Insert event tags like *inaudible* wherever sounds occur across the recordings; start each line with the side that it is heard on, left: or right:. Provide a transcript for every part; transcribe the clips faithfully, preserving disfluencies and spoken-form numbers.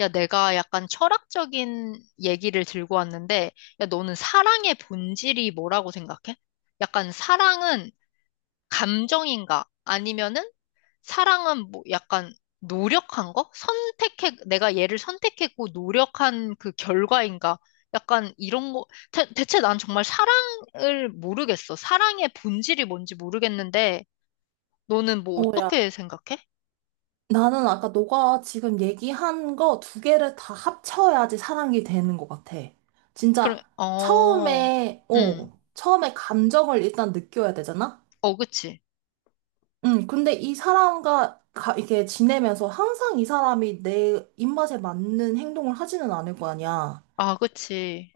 left: 야, 내가 약간 철학적인 얘기를 들고 왔는데, 야, 너는 사랑의 본질이 뭐라고 생각해? 약간 사랑은 감정인가? 아니면은 사랑은 뭐 약간 노력한 거? 선택해, 내가 얘를 선택했고 노력한 그 결과인가? 약간 이런 거, 대, 대체 난 정말 사랑을 모르겠어. 사랑의 본질이 뭔지 모르겠는데, 너는 뭐
right: 어, 야,
left: 어떻게 생각해?
right: 나는 아까 너가 지금 얘기한 거 두 개를 다 합쳐야지 사람이 되는 것 같아.
left: 그럼,
right: 진짜
left: 어,
right: 처음에,
left: 응,
right: 어, 처음에 감정을 일단 느껴야 되잖아?
left: 어, 그치.
right: 응, 근데 이 사람과 가, 이렇게 지내면서 항상 이 사람이 내 입맛에 맞는 행동을 하지는 않을 거 아니야.
left: 아, 그치.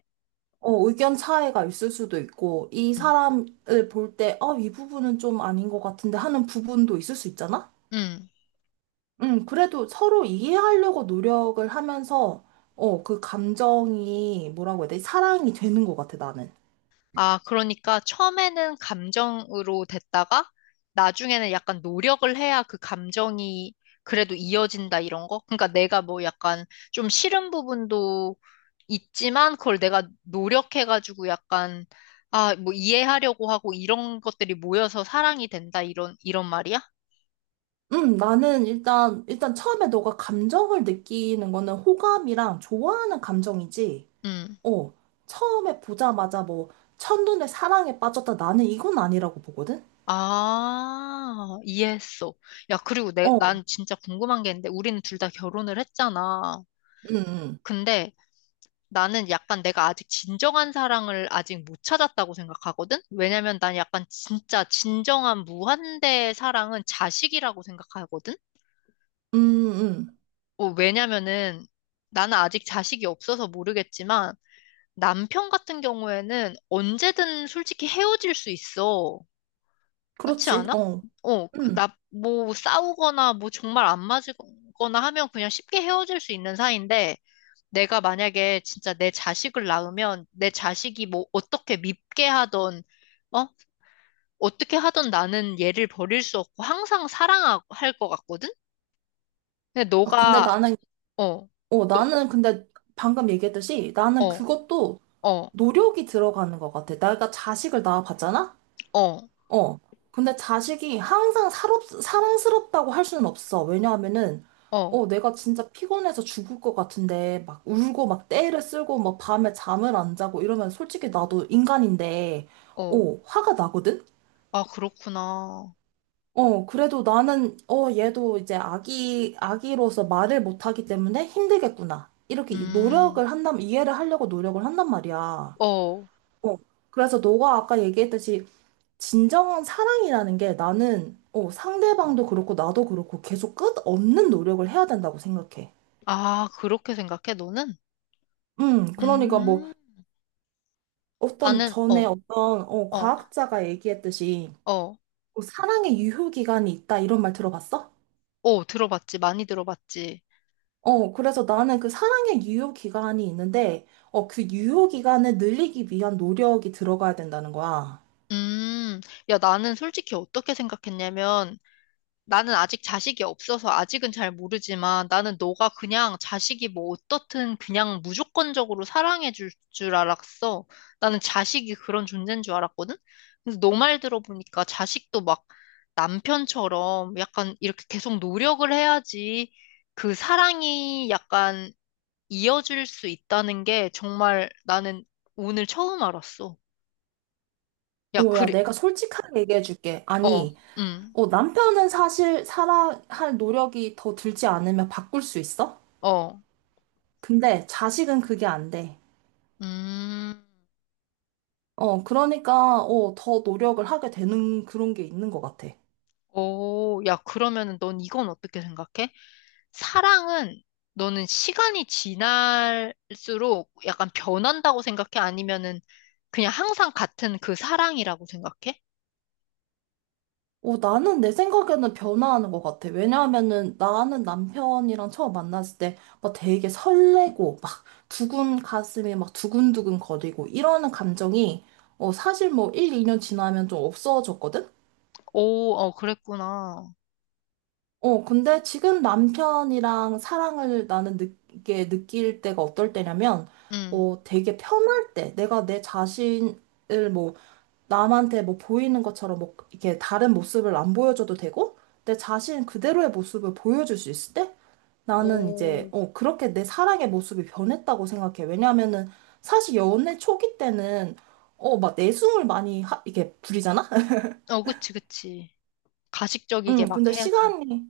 right: 어, 의견 차이가 있을 수도 있고, 이
left: 응.
right: 사람을 볼 때, 어, 이 부분은 좀 아닌 것 같은데 하는 부분도 있을 수 있잖아?
left: 음.
right: 음, 그래도 서로 이해하려고 노력을 하면서, 어, 그 감정이, 뭐라고 해야 되지? 사랑이 되는 것 같아, 나는.
left: 아, 그러니까 처음에는 감정으로 됐다가 나중에는 약간 노력을 해야 그 감정이 그래도 이어진다 이런 거? 그러니까 내가 뭐 약간 좀 싫은 부분도 있지만 그걸 내가 노력해가지고 약간 아, 뭐 이해하려고 하고 이런 것들이 모여서 사랑이 된다 이런 이런 말이야?
right: 음, 나는 일단, 일단 처음에 너가 감정을 느끼는 거는 호감이랑 좋아하는 감정이지,
left: 음.
right: 어, 처음에 보자마자 뭐, 첫눈에 사랑에 빠졌다, 나는 이건 아니라고 보거든?
left: 아, 이해했어. 야, 그리고 내,
right: 어, 음,
left: 난 진짜 궁금한 게 있는데 우리는 둘 다 결혼을 했잖아.
right: 음,
left: 근데 나는 약간 내가 아직 진정한 사랑을 아직 못 찾았다고 생각하거든? 왜냐면 난 약간 진짜 진정한 무한대의 사랑은 자식이라고 생각하거든?
right: 음, 음.
left: 어, 왜냐면은 나는 아직 자식이 없어서 모르겠지만 남편 같은 경우에는 언제든 솔직히 헤어질 수 있어. 그렇지
right: 그렇지,
left: 않아?
right: 어.
left: 어,
right: 음.
left: 나 뭐 싸우거나 뭐 정말 안 맞거나 하면 그냥 쉽게 헤어질 수 있는 사이인데 내가 만약에 진짜 내 자식을 낳으면 내 자식이 뭐 어떻게 밉게 하던, 어? 어떻게 하던 나는 얘를 버릴 수 없고 항상 사랑할 것 같거든? 근데
right: 아, 근데
left: 너가,
right: 나는,
left: 어,
right: 어,
left: 너,
right: 나는 근데 방금 얘기했듯이 나는
left: 어,
right: 그것도
left: 어,
right: 노력이 들어가는 것 같아. 내가 자식을 낳아봤잖아?
left: 어,
right: 어. 근데 자식이 항상 사롭, 사랑스럽다고 할 수는 없어. 왜냐하면은,
left: 어,
right: 어, 내가 진짜 피곤해서 죽을 것 같은데, 막 울고, 막 떼를 쓸고, 막 밤에 잠을 안 자고 이러면 솔직히 나도 인간인데,
left: 어.
right: 어, 화가 나거든?
left: 아, 그렇구나.
right: 어, 그래도 나는, 어, 얘도 이제 아기, 아기로서 말을 못하기 때문에 힘들겠구나. 이렇게
left: 음,
right: 노력을 한다면, 이해를 하려고 노력을 한단 말이야.
left: 어.
right: 어, 그래서 너가 아까 얘기했듯이 진정한 사랑이라는 게 나는 어, 상대방도 그렇고 나도 그렇고 계속 끝없는 노력을 해야 된다고 생각해.
left: 아, 그렇게 생각해, 너는?
right: 음, 그러니까 뭐
left: 음,
right: 어떤
left: 나는,
right: 전에
left: 어,
right: 어떤 어,
left: 어,
right: 과학자가 얘기했듯이
left: 어,
right: 뭐 사랑의 유효 기간이 있다 이런 말 들어봤어?
left: 어, 들어봤지. 많이 들어봤지.
right: 어, 그래서 나는 그 사랑의 유효 기간이 있는데 어, 그 유효 기간을 늘리기 위한 노력이 들어가야 된다는 거야.
left: 음, 야, 나는 솔직히 어떻게 생각했냐면, 나는 아직 자식이 없어서 아직은 잘 모르지만 나는 너가 그냥 자식이 뭐 어떻든 그냥 무조건적으로 사랑해 줄 줄 알았어. 나는 자식이 그런 존재인 줄 알았거든? 근데 너 말 들어보니까 자식도 막 남편처럼 약간 이렇게 계속 노력을 해야지 그 사랑이 약간 이어질 수 있다는 게 정말 나는 오늘 처음 알았어. 야,
right: 어, 야,
left: 그래,
right: 내가 솔직하게 얘기해 줄게.
left: 어,
right: 아니,
left: 음,
right: 어, 남편은 사실 사랑할 노력이 더 들지 않으면 바꿀 수 있어?
left: 어,
right: 근데 자식은 그게 안 돼.
left: 음.
right: 어, 그러니까, 어, 더 노력을 하게 되는 그런 게 있는 것 같아.
left: 오, 야, 그러면은 넌 이건 어떻게 생각해? 사랑은 너는 시간이 지날수록 약간 변한다고 생각해? 아니면은 그냥 항상 같은 그 사랑이라고 생각해?
right: 어, 나는 내 생각에는 변화하는 것 같아. 왜냐하면은 나는 남편이랑 처음 만났을 때 막 되게 설레고 막 두근 가슴이 막 두근두근 거리고 이러는 감정이 어, 사실 뭐 일, 이 년 지나면 좀 없어졌거든?
left: 오, 어, 그랬구나.
right: 어, 근데 지금 남편이랑 사랑을 나는 느끼게 느낄 때가 어떨 때냐면
left: 응.
right: 어, 되게 편할 때 내가 내 자신 을뭐 남한테 뭐 보이는 것처럼 뭐 이렇게 다른 모습을 안 보여줘도 되고 내 자신 그대로의 모습을 보여줄 수 있을 때 나는 이제
left: 오,
right: 어 그렇게 내 사랑의 모습이 변했다고 생각해. 왜냐하면은 사실 연애 초기 때는 어 막 내숭을 많이 하, 이게 부리잖아. *laughs*
left: 어, 그치, 그치. 가식적이게
right: 응.
left: 막
right: 근데
left: 해야지.
right: 시간이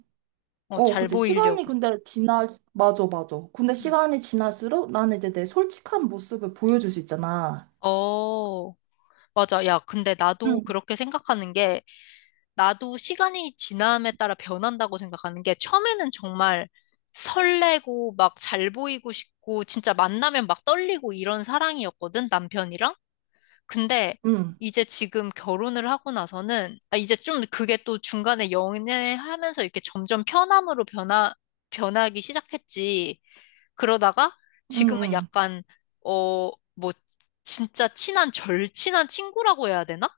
left: 어,
right: 어
left: 잘
right: 그치
left: 보이려고.
right: 시간이 근데 지날 맞아 맞아. 근데
left: 응.
right: 시간이 지날수록 나는 이제 내 솔직한 모습을 보여줄 수 있잖아.
left: 어, 맞아. 야, 근데 나도
right: 응.
left: 그렇게 생각하는 게 나도 시간이 지남에 따라 변한다고 생각하는 게 처음에는 정말 설레고 막 잘 보이고 싶고 진짜 만나면 막 떨리고 이런 사랑이었거든, 남편이랑. 근데
right: 응.
left: 이제 지금 결혼을 하고 나서는 아, 이제 좀 그게 또 중간에 연애하면서 이렇게 점점 편함으로 변화, 변하기 시작했지. 그러다가
right: 응.
left: 지금은
right: 응.
left: 약간 어, 뭐 진짜 친한 절친한 친구라고 해야 되나?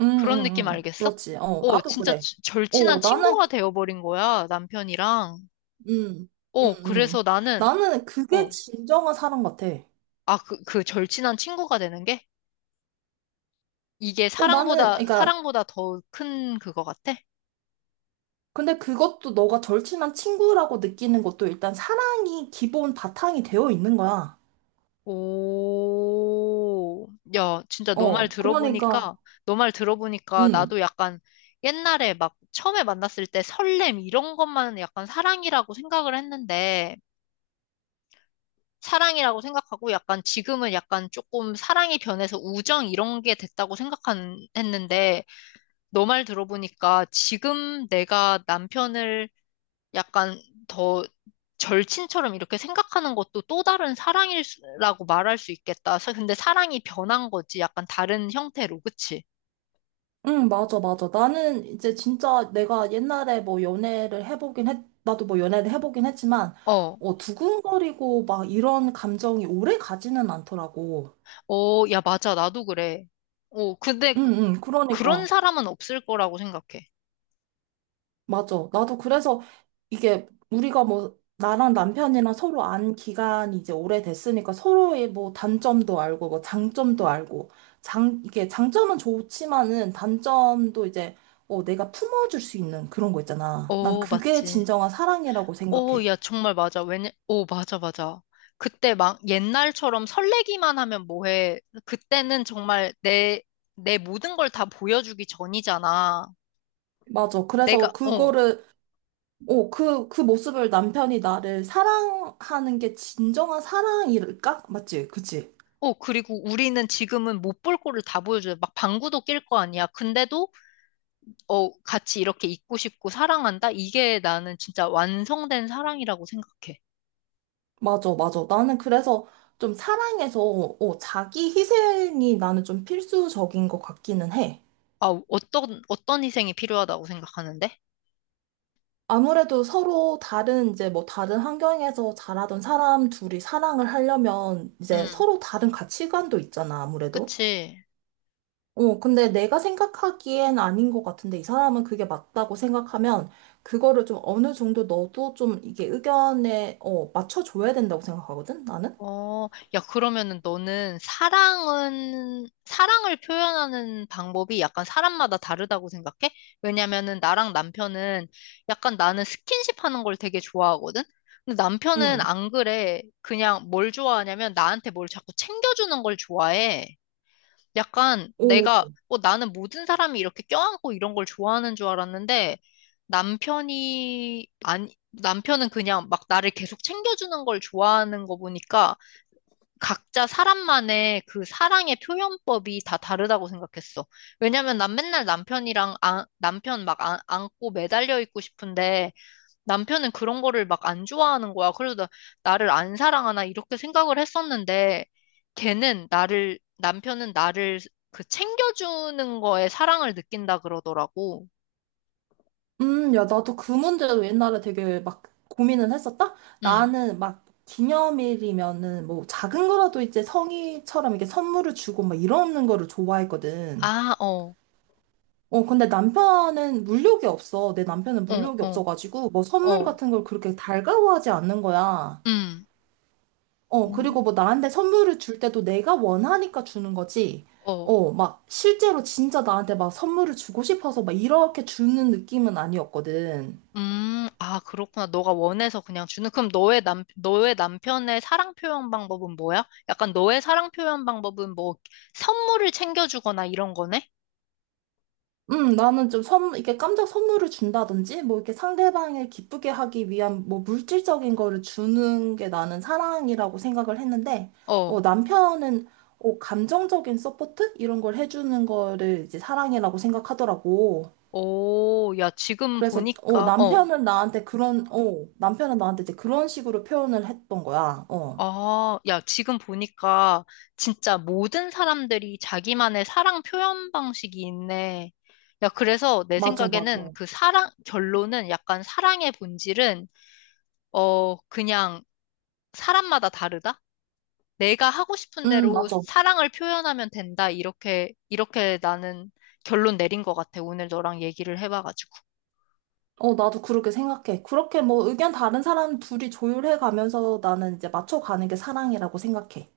right: 응, 응,
left: 그런 느낌
right: 응.
left: 알겠어?
right: 그렇지. 어,
left: 어,
right: 나도
left: 진짜
right: 그래.
left: 지-
right: 어,
left: 절친한
right: 나는,
left: 친구가
right: 그-
left: 되어버린 거야, 남편이랑.
right: 음, 음,
left: 어,
right: 음.
left: 그래서 나는,
right: 나는 그게
left: 어,
right: 진정한 사랑 같아.
left: 아, 그, 그 절친한 친구가 되는 게? 이게
right: 어, 나는,
left: 사랑보다,
right: 그러니까,
left: 사랑보다 더 큰 그거 같아?
right: 근데 그것도 너가 절친한 친구라고 느끼는 것도 일단 사랑이 기본 바탕이 되어 있는 거야.
left: 오, 야, 진짜 너 말
right: 어, 그러니까,
left: 들어보니까, 너 말 들어보니까
right: 음,
left: 나도 약간 옛날에 막 처음에 만났을 때 설렘 이런 것만 약간 사랑이라고 생각을 했는데, 사랑이라고 생각하고 약간 지금은 약간 조금 사랑이 변해서 우정 이런 게 됐다고 생각 했는데 너 말 들어보니까 지금 내가 남편을 약간 더 절친처럼 이렇게 생각하는 것도 또 다른 사랑이라고 말할 수 있겠다. 사- 근데 사랑이 변한 거지. 약간 다른 형태로. 그치?
right: 음, 맞아, 맞아. 나는 이제 진짜 내가 옛날에 뭐 연애를 해보긴 했, 나도 뭐 연애를 해보긴 했지만,
left: 어.
right: 어, 두근거리고 막 이런 감정이 오래 가지는 않더라고.
left: 어, 야, 맞아. 나도 그래. 어, 근데
right: 응,
left: 그-
right: 응,
left: 그런
right: 그러니까.
left: 사람은 없을 거라고 생각해.
right: 맞아. 나도 그래서 이게 우리가 뭐 나랑 남편이랑 서로 안 기간이 이제 오래됐으니까 서로의 뭐 단점도 알고 뭐 장점도 알고 장 이게 장점은 좋지만은 단점도 이제 어 내가 품어줄 수 있는 그런 거 있잖아. 난
left: 어,
right: 그게
left: 맞지.
right: 진정한 사랑이라고
left: 오,
right: 생각해.
left: 야, 정말 맞아. 왜냐, 오, 맞아, 맞아. 그때 막 옛날처럼 설레기만 하면 뭐해. 그때는 정말 내, 내 모든 걸 다 보여주기 전이잖아.
right: 맞아.
left: 내가,
right: 그래서
left: 어,
right: 그거를 어 그 그 모습을 남편이 나를 사랑하는 게 진정한 사랑일까? 맞지? 그치?
left: 어, 그리고 우리는 지금은 못 볼 거를 다 보여줘요. 막 방구도 낄 거 아니야. 근데도, 어, 같이 이렇게 있고 싶고 사랑한다? 이게 나는 진짜 완성된 사랑이라고 생각해.
right: 맞아, 맞아. 나는 그래서 좀 사랑에서 어, 자기 희생이 나는 좀 필수적인 것 같기는 해.
left: 아, 어떤, 어떤 희생이 필요하다고 생각하는데?
right: 아무래도 서로 다른 이제 뭐 다른 환경에서 자라던 사람 둘이 사랑을 하려면 이제
left: 음,
right: 서로 다른 가치관도 있잖아, 아무래도.
left: 그치.
right: 어, 근데 내가 생각하기엔 아닌 것 같은데 이 사람은 그게 맞다고 생각하면 그거를 좀 어느 정도 너도 좀 이게 의견에 어, 맞춰줘야 된다고 생각하거든, 나는?
left: 어, 야, 그러면은 너는 사랑은, 사랑을 표현하는 방법이 약간 사람마다 다르다고 생각해? 왜냐면은 나랑 남편은 약간 나는 스킨십 하는 걸 되게 좋아하거든? 근데 남편은
right: 응.
left: 안 그래. 그냥 뭘 좋아하냐면 나한테 뭘 자꾸 챙겨주는 걸 좋아해. 약간 내가, 어, 나는 모든 사람이 이렇게 껴안고 이런 걸 좋아하는 줄 알았는데 남편이, 아니, 남편은 그냥 막 나를 계속 챙겨주는 걸 좋아하는 거 보니까 각자 사람만의 그 사랑의 표현법이 다 다르다고 생각했어. 왜냐면 난 맨날 남편이랑 안- 남편 막 안, 안고 매달려 있고 싶은데 남편은 그런 거를 막 안 좋아하는 거야. 그래서 나, 나를 안 사랑하나 이렇게 생각을 했었는데 걔는 나를 남편은 나를 그 챙겨주는 거에 사랑을 느낀다 그러더라고.
right: 음, 야, 나도 그 문제로 옛날에 되게 막 고민을 했었다?
left: 응.
right: 나는 막 기념일이면은 뭐 작은 거라도 이제 성의처럼 이렇게 선물을 주고 막 이러는 거를 좋아했거든.
left: 아, 어,
right: 어, 근데 남편은 물욕이 없어. 내 남편은
left: 어,
right: 물욕이
left: 어,
right: 없어가지고 뭐 선물
left: 어,
right: 같은 걸 그렇게 달가워하지 않는 거야.
left: 음,
right: 어, 그리고
left: 음.
right: 뭐 나한테 선물을 줄 때도 내가 원하니까 주는 거지.
left: 어.
right: 어, 막 실제로 진짜 나한테 막 선물을 주고 싶어서 막 이렇게 주는 느낌은 아니었거든.
left: 음, 아, 그렇구나. 너가 원해서 그냥 주는. 그럼 너의 남, 너의 남편의 사랑 표현 방법은 뭐야? 약간 너의 사랑 표현 방법은 뭐 선물을 챙겨주거나 이런 거네?
right: 음, 나는 좀 선, 이렇게 깜짝 선물을 준다든지, 뭐 이렇게 상대방을 기쁘게 하기 위한 뭐 물질적인 거를 주는 게 나는 사랑이라고 생각을 했는데,
left: 어.
right: 어, 남편은 어, 감정적인 서포트? 이런 걸 해주는 거를 이제 사랑이라고 생각하더라고.
left: 오, 야, 지금
right: 그래서, 어,
left: 보니까, 어.
right: 남편은 나한테 그런, 어, 남편은 나한테 이제 그런 식으로 표현을 했던 거야. 어,
left: 아, 야, 지금 보니까 진짜 모든 사람들이 자기만의 사랑 표현 방식이 있네. 야, 그래서 내
right: 맞아,
left: 생각에는
right: 맞아.
left: 그 사랑, 결론은 약간 사랑의 본질은, 어, 그냥 사람마다 다르다? 내가 하고 싶은
right: 음,
left: 대로
right: 맞아.
left: 사랑을 표현하면 된다. 이렇게, 이렇게 나는 결론 내린 것 같아. 오늘 너랑 얘기를 해봐가지고.
right: 어, 나도 그렇게 생각해. 그렇게 뭐 의견 다른 사람 둘이 조율해 가면서 나는 이제 맞춰 가는 게 사랑이라고 생각해.